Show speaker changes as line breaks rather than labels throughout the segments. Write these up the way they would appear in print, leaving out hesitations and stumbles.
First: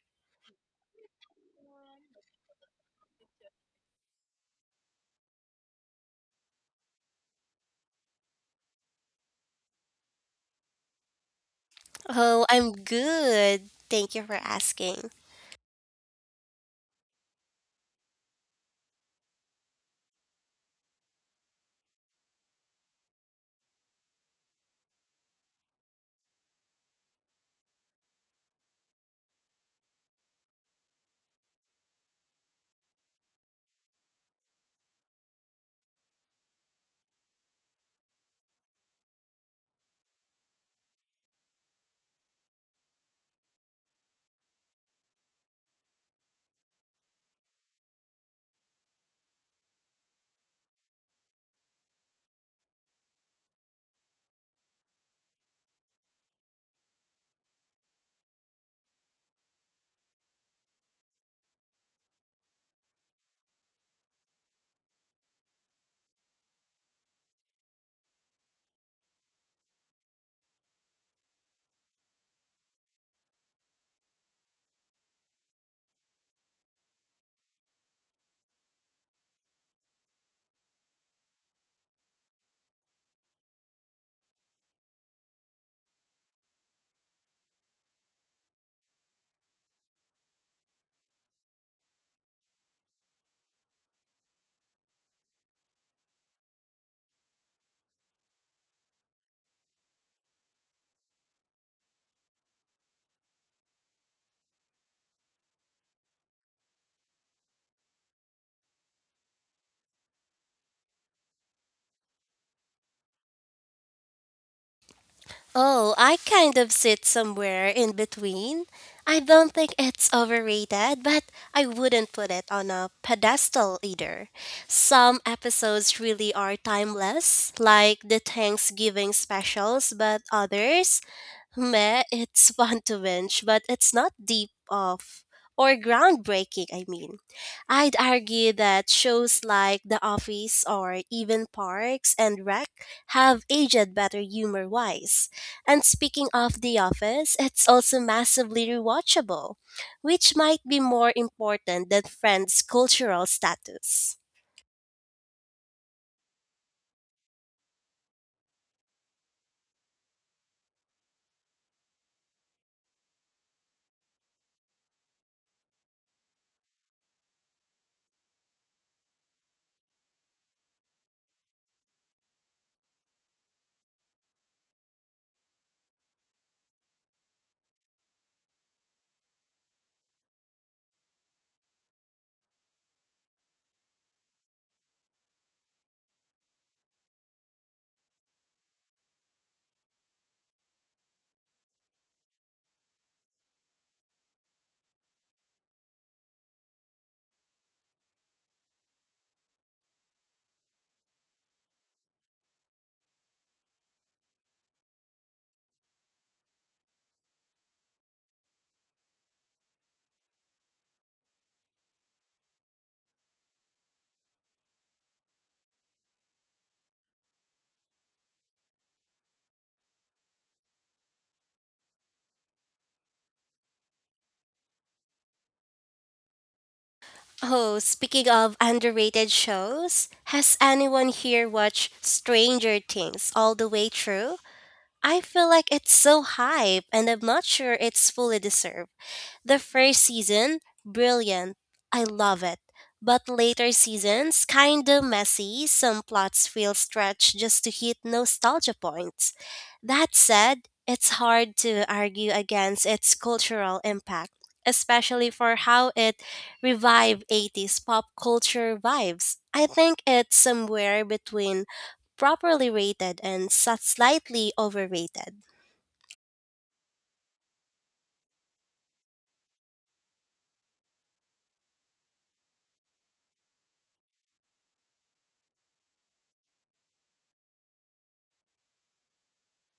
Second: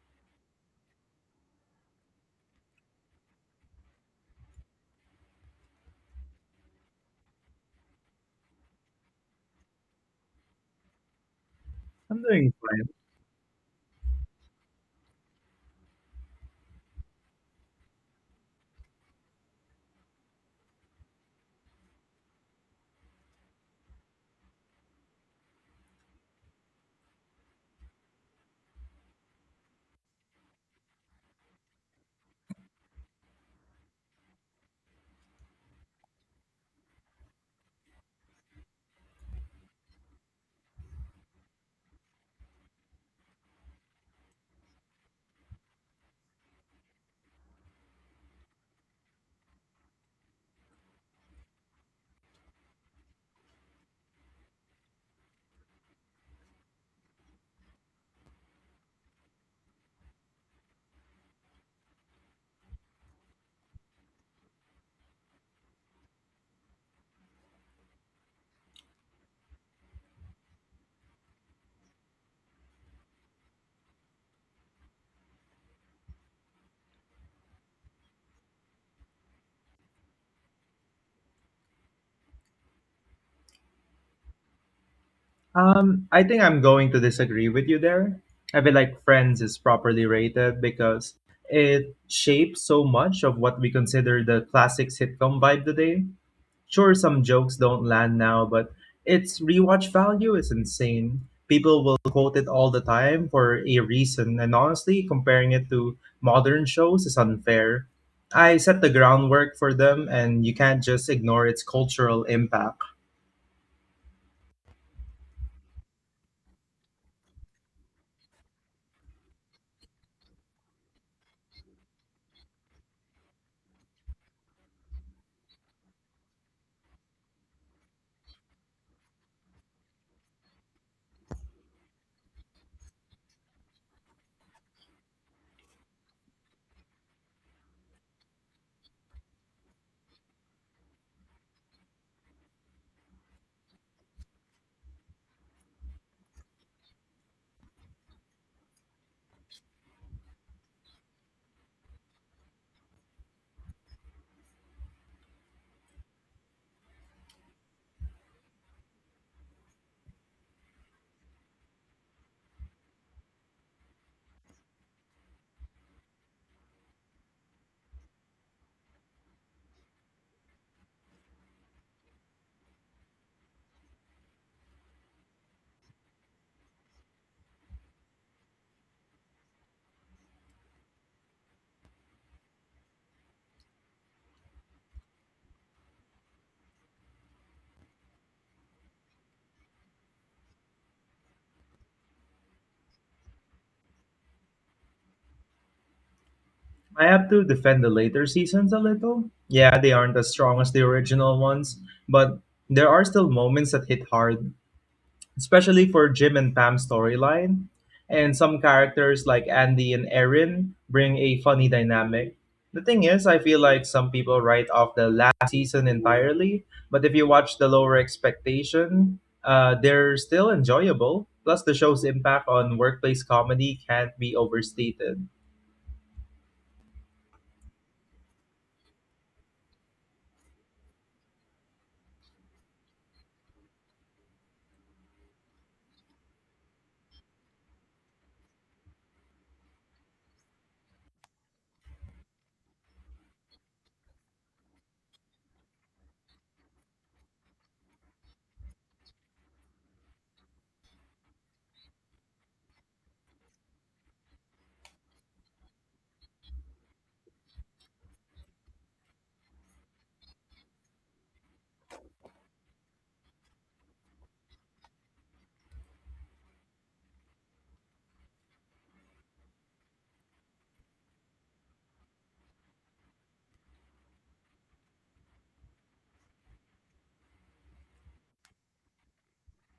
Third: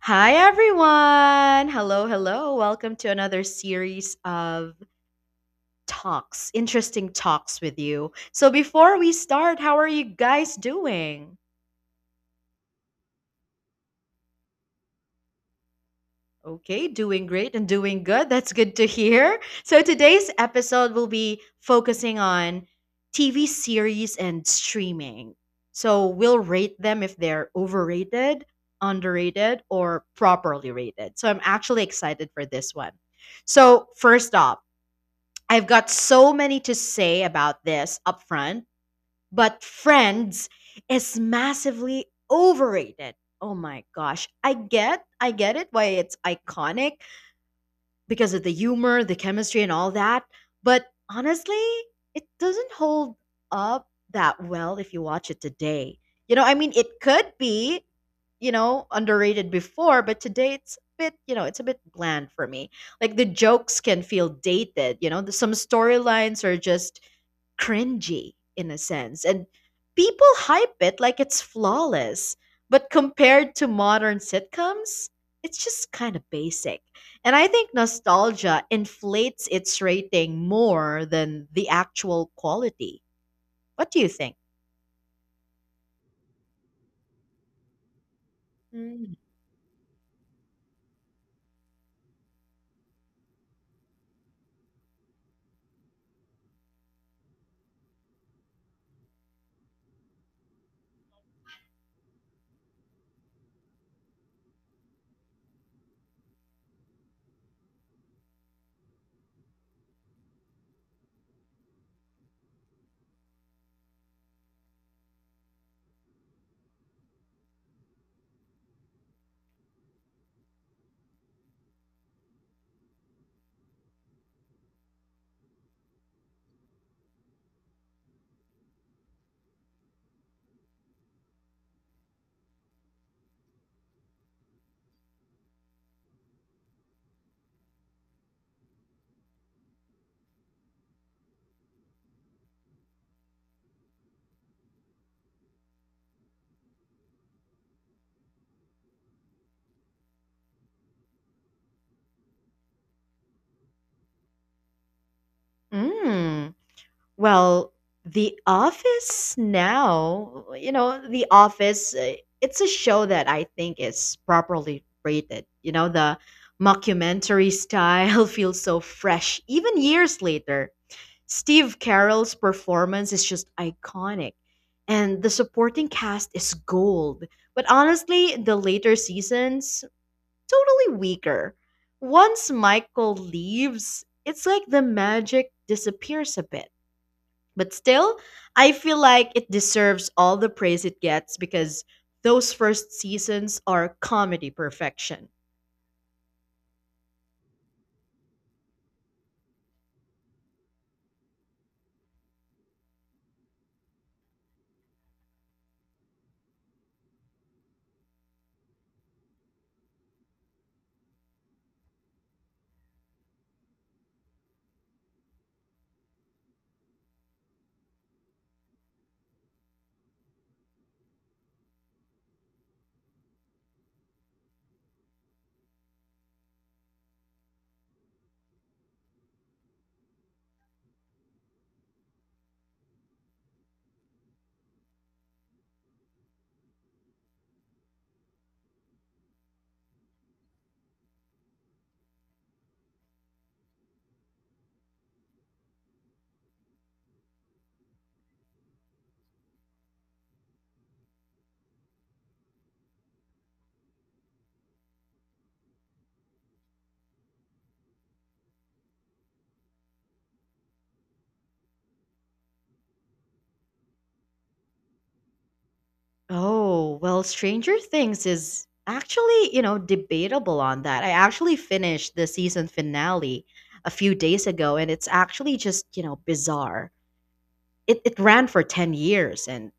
Hi, everyone. Hello, hello. Welcome to another series of talks, interesting talks with you. So, before we start, how are you guys doing?
I'm
Oh,
doing
I'm
fine.
good. Thank you for asking.
Okay, doing great and doing good. That's good to hear. So, today's episode will be focusing on TV series and streaming. So, we'll rate them if they're overrated, underrated, or properly rated. So, I'm actually excited for this one. So, first off, I've got so many to say about this upfront, but Friends is massively overrated. Oh my gosh. I get it why it's iconic, because of the humor, the chemistry, and all that. But honestly, it doesn't hold up that well if you watch it today. You know, I mean, it could be, underrated before, but today it's a bit, it's a bit bland for me. Like the jokes can feel dated, you know, the, some storylines are just cringy in a sense. And people hype it like it's flawless. But compared to modern sitcoms, it's just kind of basic. And I think nostalgia inflates its rating more than the actual quality. What do you think?
I think I'm going to disagree with you there. I feel like
Mm.
Friends is properly rated because it shapes so much of what we consider the classic sitcom vibe today. Sure, some jokes don't land now, but its rewatch value is insane. People will quote it all the time for a reason, and honestly, comparing it to modern shows is unfair. I set the groundwork for them, and you can't just ignore its cultural impact.
Oh, I kind of sit somewhere in between. I don't think it's overrated, but I wouldn't put it on a pedestal either. Some episodes really are timeless, like the Thanksgiving specials, but others meh, it's fun to binge, but it's not deep off or groundbreaking, I'd argue that shows like The Office or even Parks and Rec have aged better humor wise. And speaking of The Office, it's also massively rewatchable, which might be more important than Friends' cultural status.
Mm. Well, the Office now, you know, the Office, it's a show that I think is properly rated. You know, the mockumentary style feels so fresh, even years later. Steve Carell's performance is just iconic, and the supporting cast is gold. But honestly, the later seasons, totally weaker. Once Michael leaves, it's like the magic disappears a bit but still, I feel like it deserves all the praise it gets because those first seasons are comedy perfection.
I have to defend the later seasons a little. Yeah, they aren't as strong as the original ones, but there are still moments that hit hard, especially for Jim and Pam's storyline. And some characters like Andy and Erin bring a funny dynamic. The thing is, I feel like some people write off the last season entirely, but if you watch The Lower Expectation, they're still enjoyable. Plus, the show's impact on workplace comedy can't be overstated.
Oh, speaking of underrated shows, has anyone here watched Stranger Things all the way through? I feel like it's so hype and I'm not sure it's fully deserved. The first season, brilliant. I love it. But later seasons, kinda messy. Some plots feel stretched just to hit nostalgia points. That said, it's hard to argue against its cultural impact, especially for how it revived 80s pop culture vibes. I think it's somewhere between properly rated and slightly overrated.
Oh, well, Stranger Things is actually, you know, debatable on that. I actually finished the season finale a few days ago and it's actually just, you know, bizarre. It ran for 10 years and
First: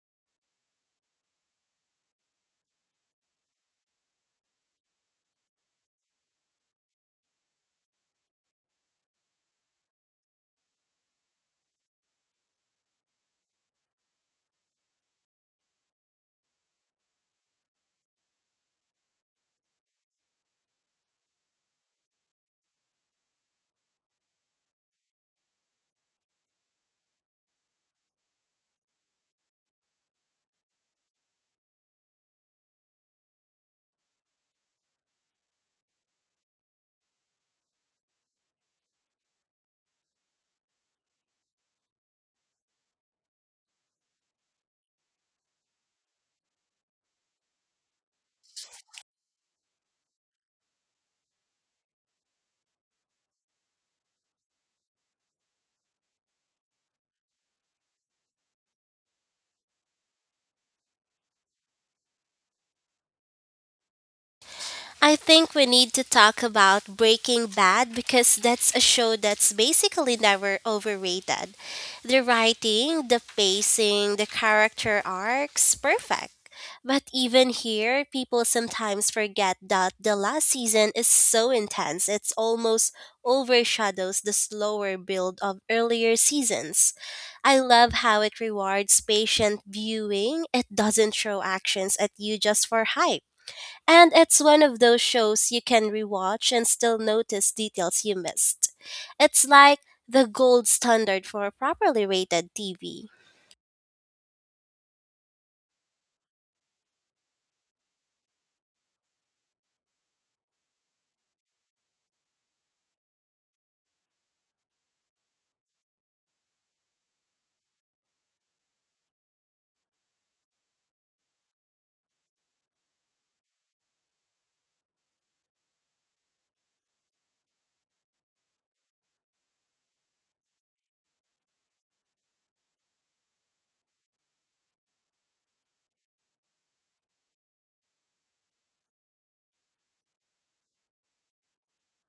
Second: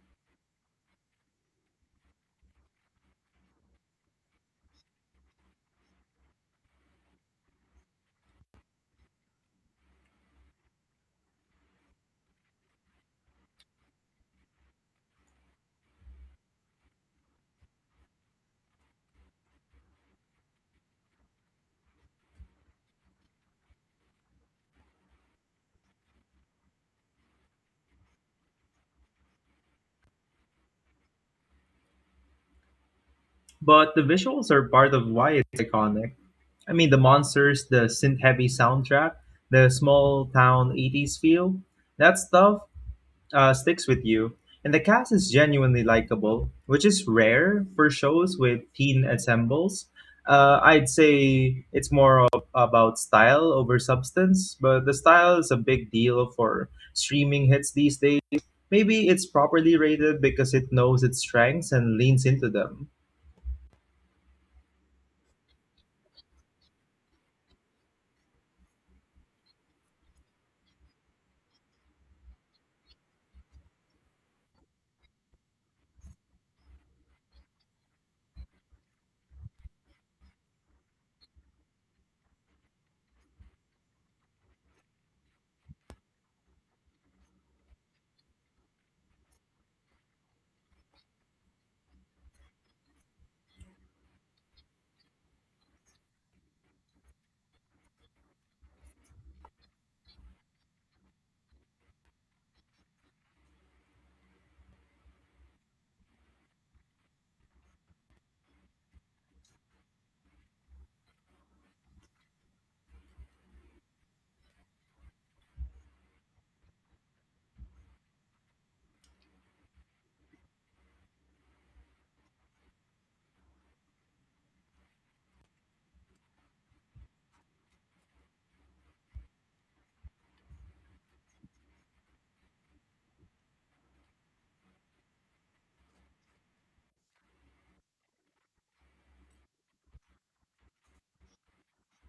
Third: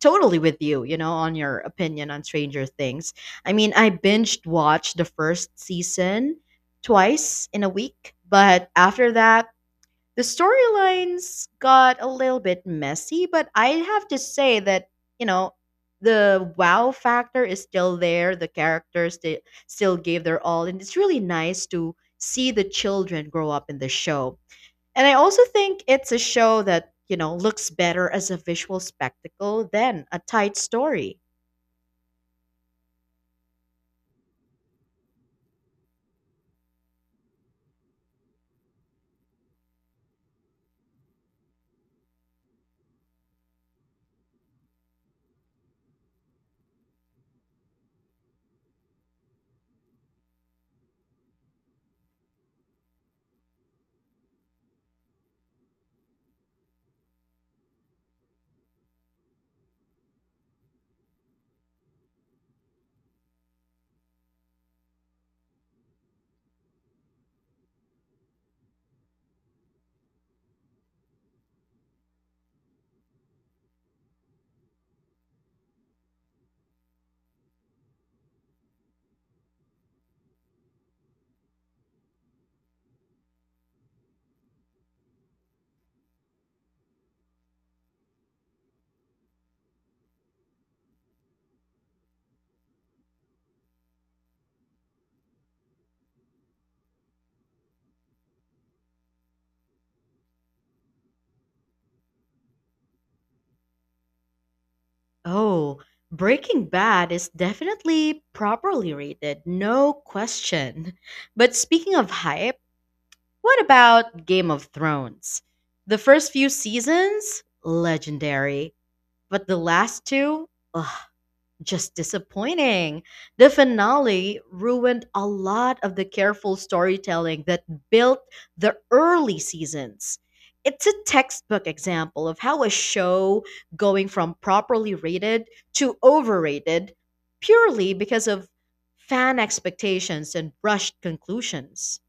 totally with you, you know, on your opinion on Stranger Things. I mean, I binged watched the first season twice in a week, but after that, the storylines got a little bit messy, but I have to say that, you know, the wow factor is still there. The characters they still gave their all, and it's really nice to see the children grow up in the show and I also think it's a show that, you know, looks better as a visual spectacle than a tight story.
But the visuals are part of why it's iconic. I mean, the monsters, the synth heavy soundtrack, the small town 80s feel, that stuff sticks with you. And the cast is genuinely likable, which is rare for shows with teen ensembles. I'd say it's more of, about style over substance, but the style is a big deal for streaming hits these days. Maybe it's properly rated because it knows its strengths and leans into them.
I think we need to talk about Breaking Bad because that's a show that's basically never overrated. The writing, the pacing, the character arcs, perfect. But even here, people sometimes forget that the last season is so intense, it's almost overshadows the slower build of earlier seasons. I love how it rewards patient viewing. It doesn't throw actions at you just for hype. And it's one of those shows you can rewatch and still notice details you missed. It's like the gold standard for properly rated TV.
Oh, Breaking Bad is definitely properly rated, no question. But speaking of hype, what about Game of Thrones? The first few seasons, legendary, but the last two, ugh, just disappointing. The finale ruined a lot of the careful storytelling that built the early seasons. It's a textbook example of how a show going from properly rated to overrated purely because of fan expectations and rushed conclusions.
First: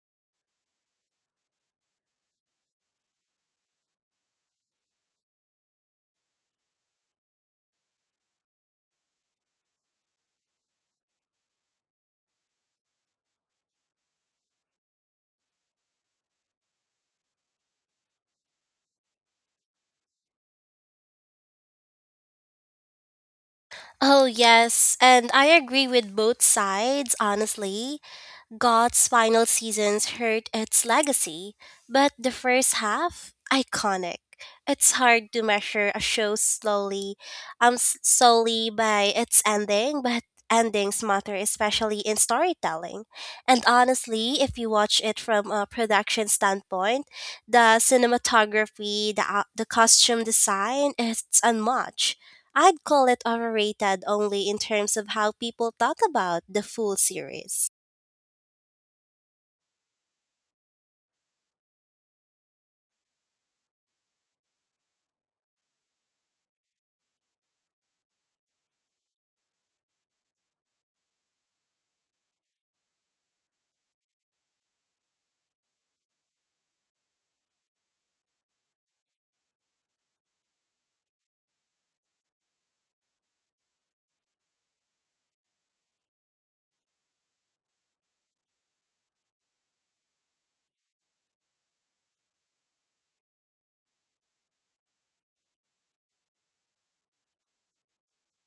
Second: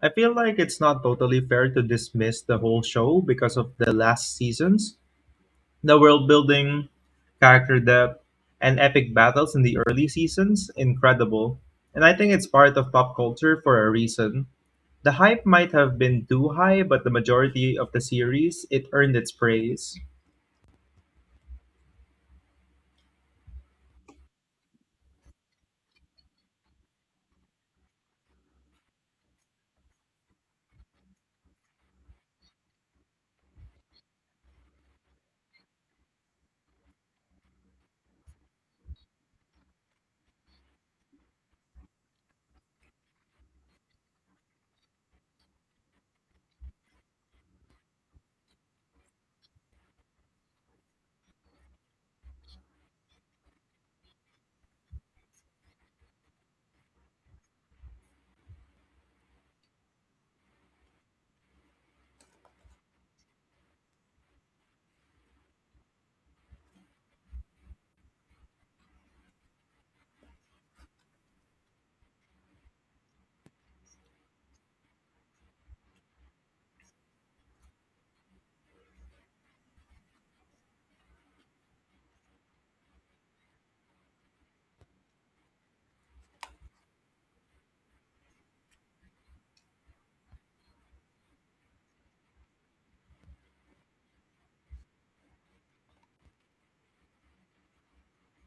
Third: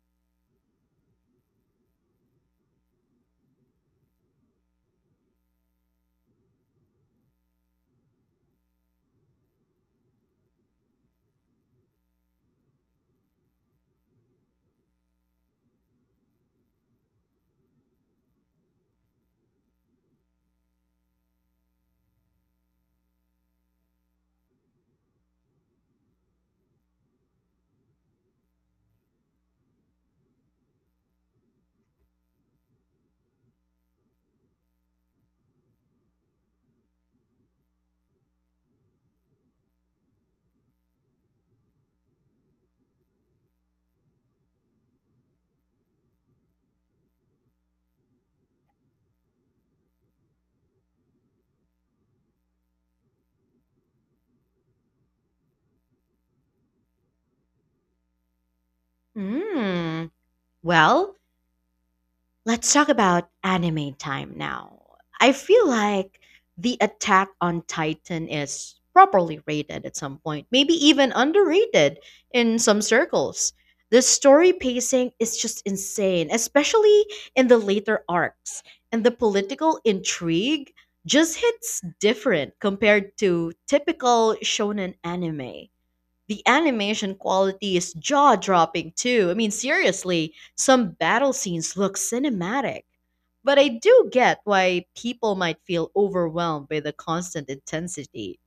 I feel like it's not totally fair to dismiss the whole show because of the last seasons. The world building, character depth, and epic battles in the early seasons, incredible. And I think it's part of pop culture for a reason. The hype might have been too high, but the majority of the series, it earned its praise.
Oh, yes, and I agree with both sides, honestly. God's final seasons hurt its legacy, but the first half, iconic. It's hard to measure a show slowly, solely by its ending, but endings matter, especially in storytelling. And honestly, if you watch it from a production standpoint, the cinematography, the costume design, it's unmatched. I'd call it overrated only in terms of how people thought about the full series.
Mm. Well, let's talk about anime time now. I feel like the Attack on Titan is properly rated at some point, maybe even underrated in some circles. The story pacing is just insane, especially in the later arcs, and the political intrigue just hits different compared to typical shonen anime the animation quality is jaw dropping too. I mean, seriously, some battle scenes look cinematic. But I do get why people might feel overwhelmed by the constant intensity.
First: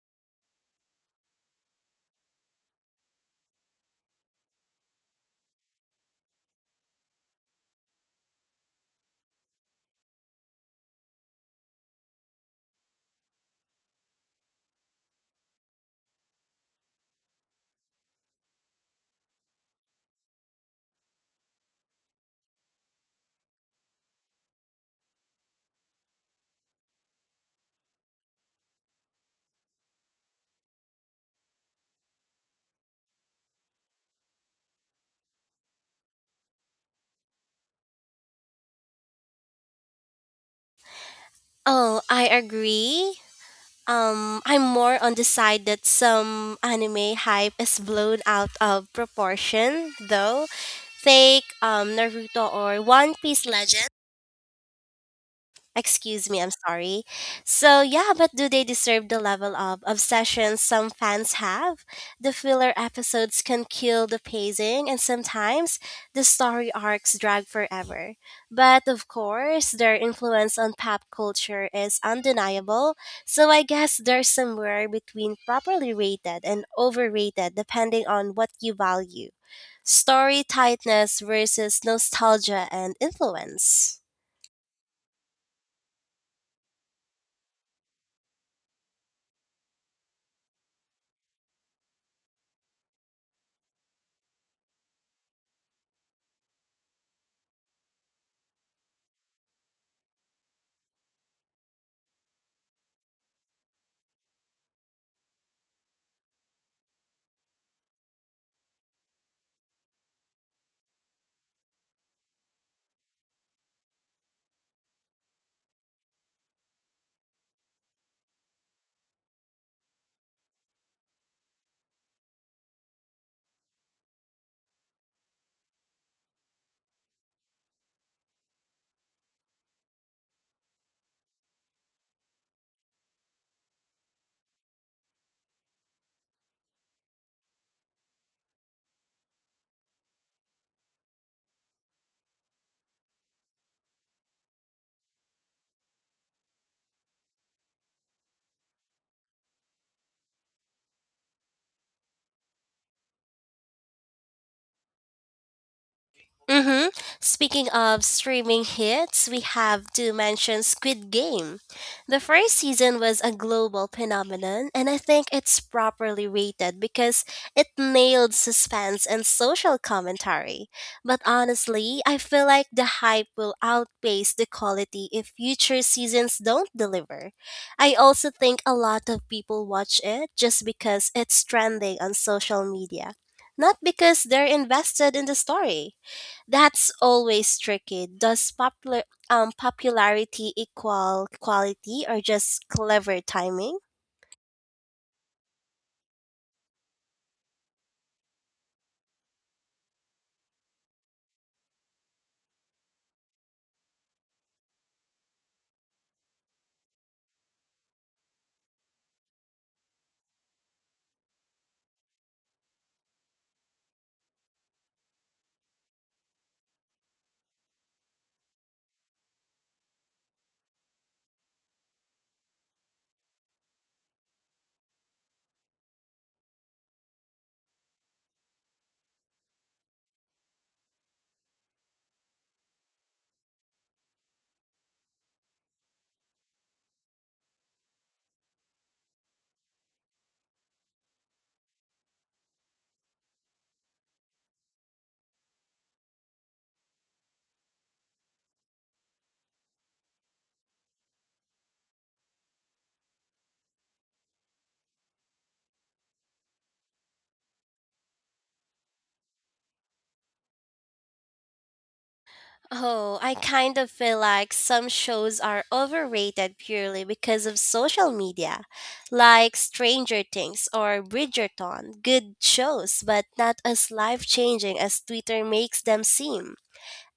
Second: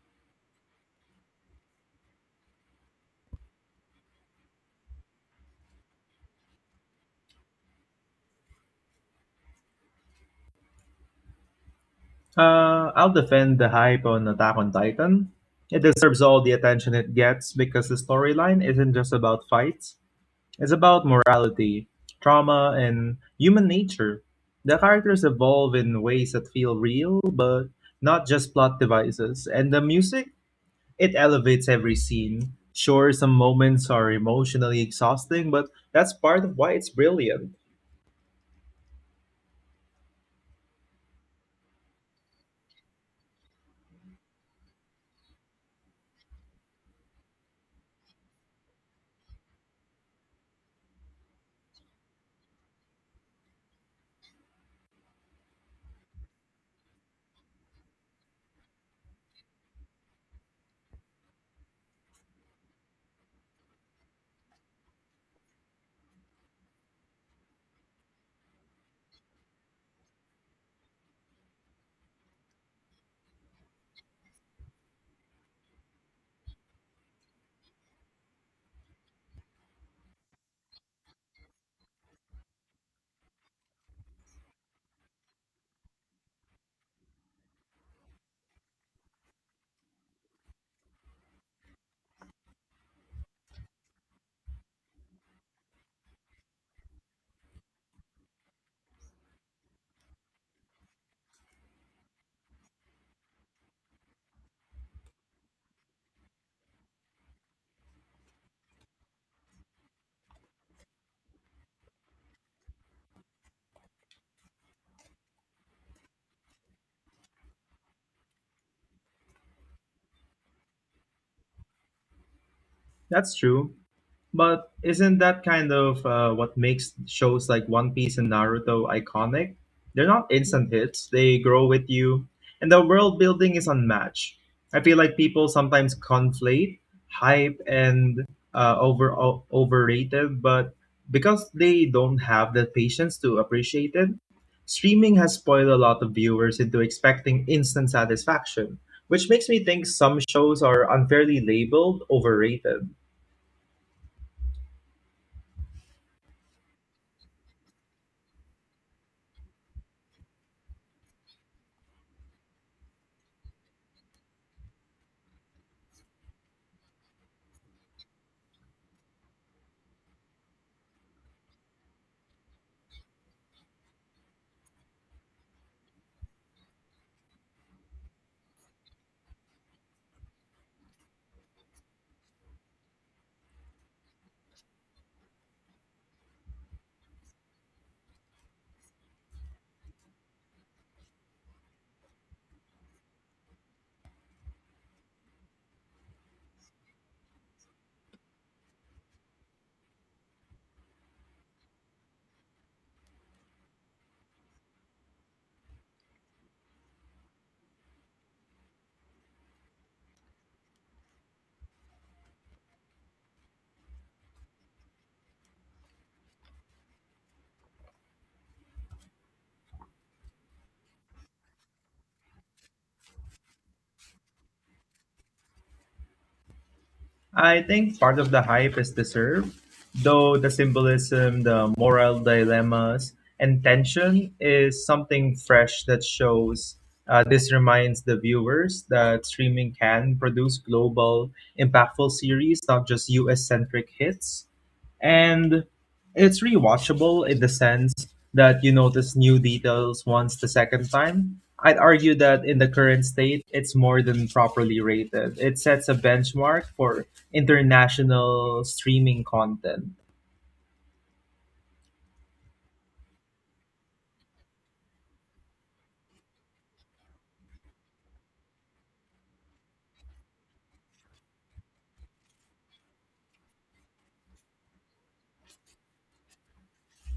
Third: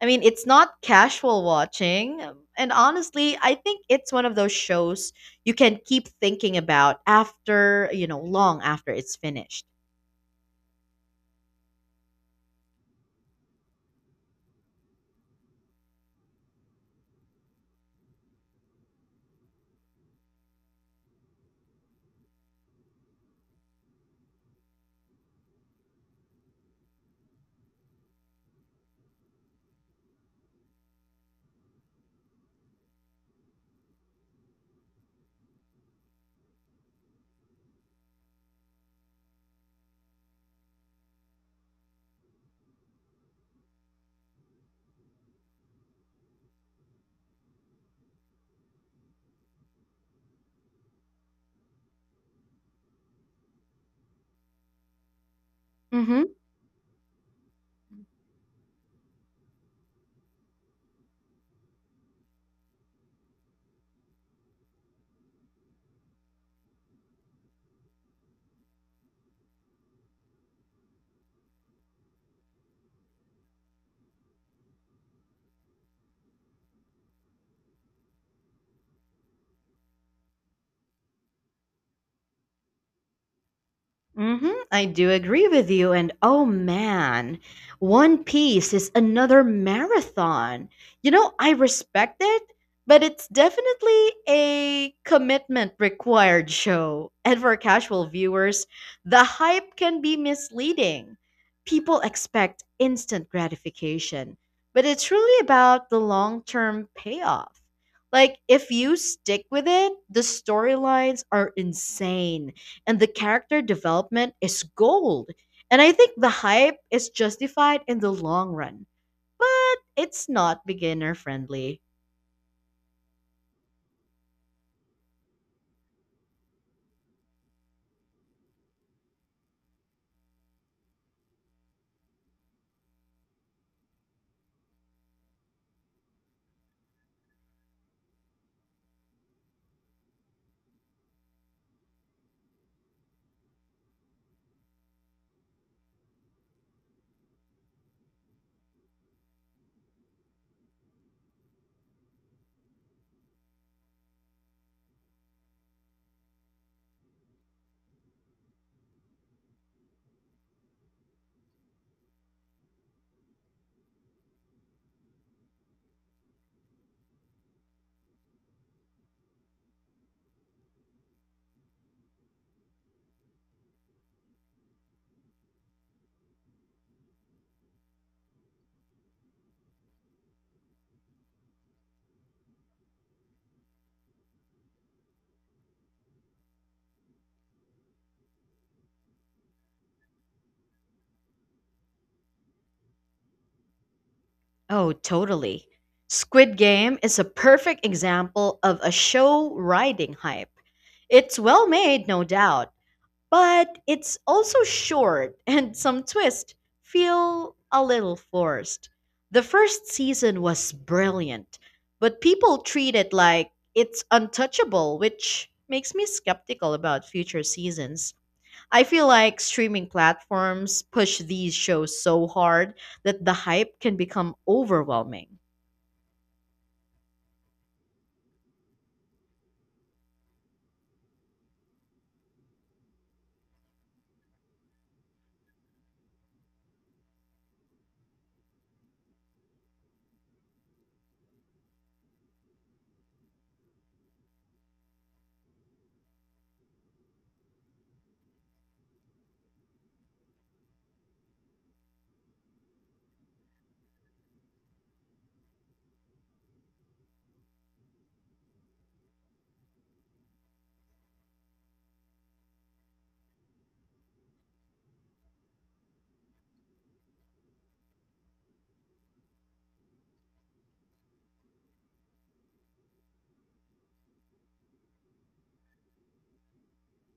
I mean, it's not casual watching. And honestly, I think it's one of those shows you can keep thinking about after, long after it's finished.
I'll defend the hype on Attack on Titan. It deserves all the attention it gets because the storyline isn't just about fights. It's about morality, trauma, and human nature. The characters evolve in ways that feel real, but not just plot devices. And the music, it elevates every scene. Sure, some moments are emotionally exhausting, but that's part of why it's brilliant.
Oh, I agree. I'm more on the side that some anime hype is blown out of proportion, though. Take Naruto or One Piece Legend.
Mm-hmm.
Excuse me, I'm sorry. So, yeah, but do they deserve the level of obsession some fans have? The filler episodes can kill the pacing, and sometimes the story arcs drag forever. But of course, their influence on pop culture is undeniable, so I guess they're somewhere between properly rated and overrated depending on what you value story tightness versus nostalgia and influence.
Hmm, I do agree with you. And oh man, One Piece is another marathon. You know, I respect it, but it's definitely a commitment required show. And for casual viewers, the hype can be misleading. People expect instant gratification, but it's really about the long term payoff. Like, if you stick with it, the storylines are insane and the character development is gold. And I think the hype is justified in the long run, but it's not beginner friendly.
That's true. But isn't that kind of what makes shows like One Piece and Naruto iconic? They're not instant hits, they grow with you, and the world building is unmatched. I feel like people sometimes conflate hype and overrated, but because they don't have the patience to appreciate it, streaming has spoiled a lot of viewers into expecting instant satisfaction, which makes me think some shows are unfairly labeled overrated.
Mm-hmm. Speaking of streaming hits, we have to mention Squid Game. The first season was a global phenomenon, and I think it's properly rated because it nailed suspense and social commentary. But honestly, I feel like the hype will outpace the quality if future seasons don't deliver. I also think a lot of people watch it just because it's trending on social media, not because they're invested in the story. That's always tricky. Does popularity equal quality or just clever timing?
Oh, totally. Squid Game is a perfect example of a show riding hype. It's well made, no doubt. But it's also short and some twists feel a little forced. The first season was brilliant, but people treat it like it's untouchable, which makes me skeptical about future seasons. I feel like streaming platforms push these shows so hard that the hype can become overwhelming.
I think part of the hype is deserved, though the symbolism, the moral dilemmas, and tension is something fresh that shows. This reminds the viewers that streaming can produce global, impactful series, not just US centric hits. And it's rewatchable in the sense that you notice new details once the second time. I'd argue that in the current state, it's more than properly rated. It sets a benchmark for international streaming content.
Oh, I kind of feel like some shows are overrated purely because of social media, like Stranger Things or Bridgerton. Good shows, but not as life changing as Twitter makes them seem.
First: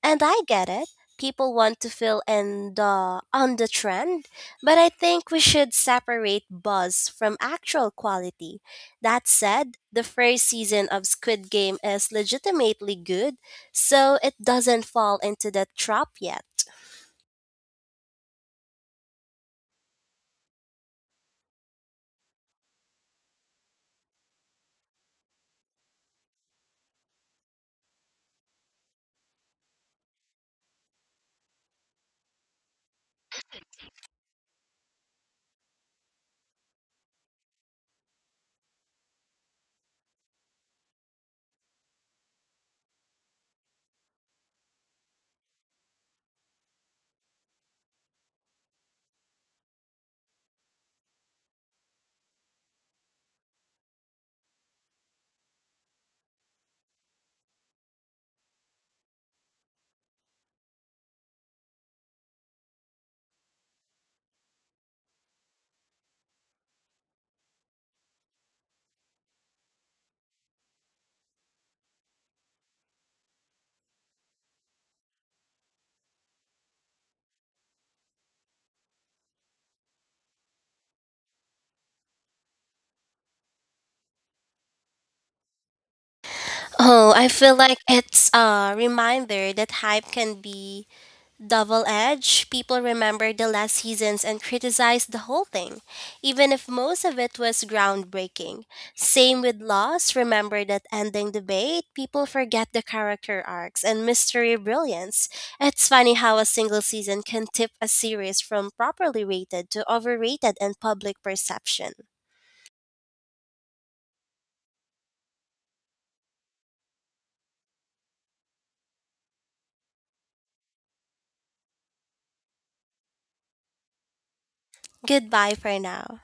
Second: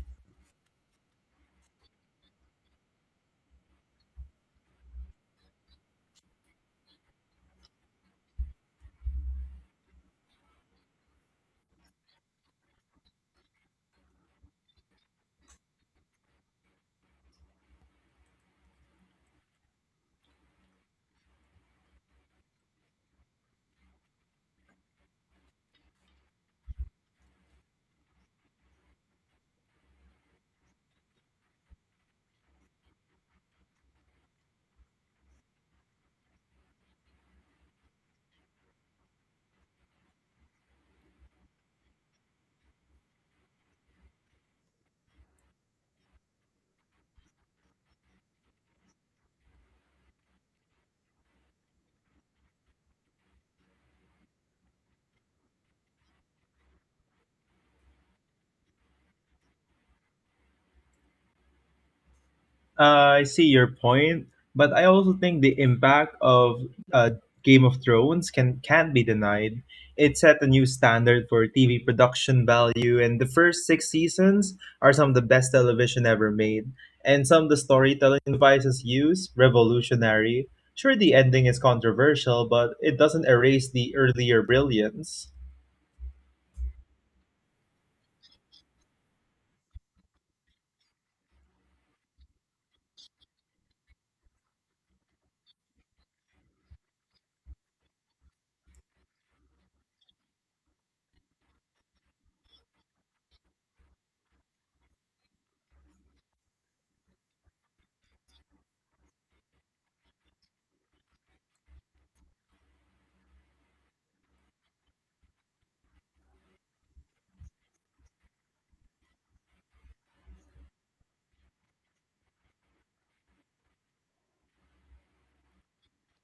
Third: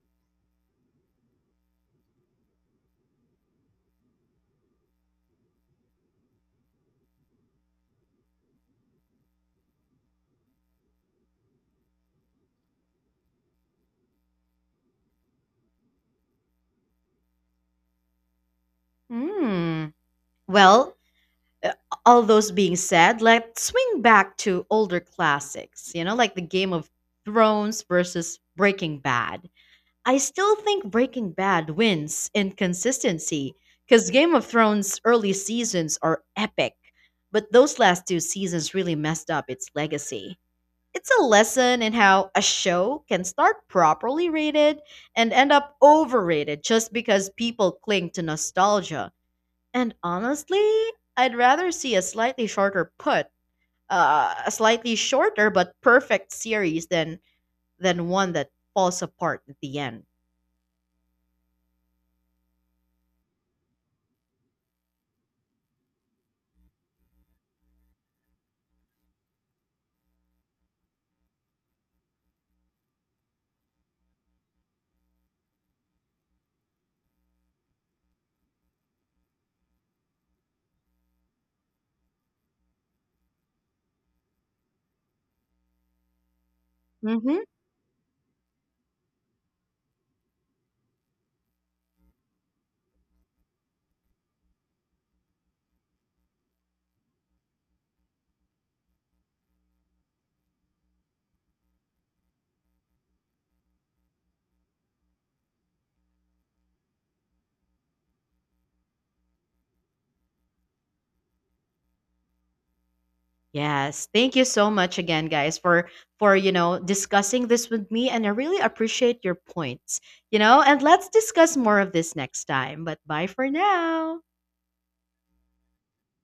And I get it. People want to feel on the trend, but I think we should separate buzz from actual quality. That said, the first season of Squid Game is legitimately good, so it doesn't fall into that trap yet.
Hmm. Well, uh, all those being said, let's swing back to older classics, you know, like the Game of Thrones versus Breaking Bad. I still think Breaking Bad wins in consistency because Game of Thrones' early seasons are epic, but those last two seasons really messed up its legacy. It's a lesson in how a show can start properly rated and end up overrated just because people cling to nostalgia. And honestly, I'd rather see a slightly shorter put, a slightly shorter but perfect series than one that falls apart at the end.
I see your point, but I also think the impact of uh, Game of Thrones can't be denied. It set a new standard for TV production value, and the first 6 seasons are some of the best television ever made. And some of the storytelling devices used, revolutionary. Sure, the ending is controversial, but it doesn't erase the earlier brilliance.
Oh, I
Mhm.
feel like it's a reminder that hype can be double edge, people remember the last seasons and criticize the whole thing, even if most of it was groundbreaking. Same with Lost, remember that ending debate, people forget the character arcs and mystery brilliance. It's funny how a single season can tip a series from properly rated to overrated in public perception.
Yes, thank you so much again, guys, for you know discussing this with me, and I really appreciate your points. You know, and let's discuss more of this next time. But bye for now.
Goodbye for now.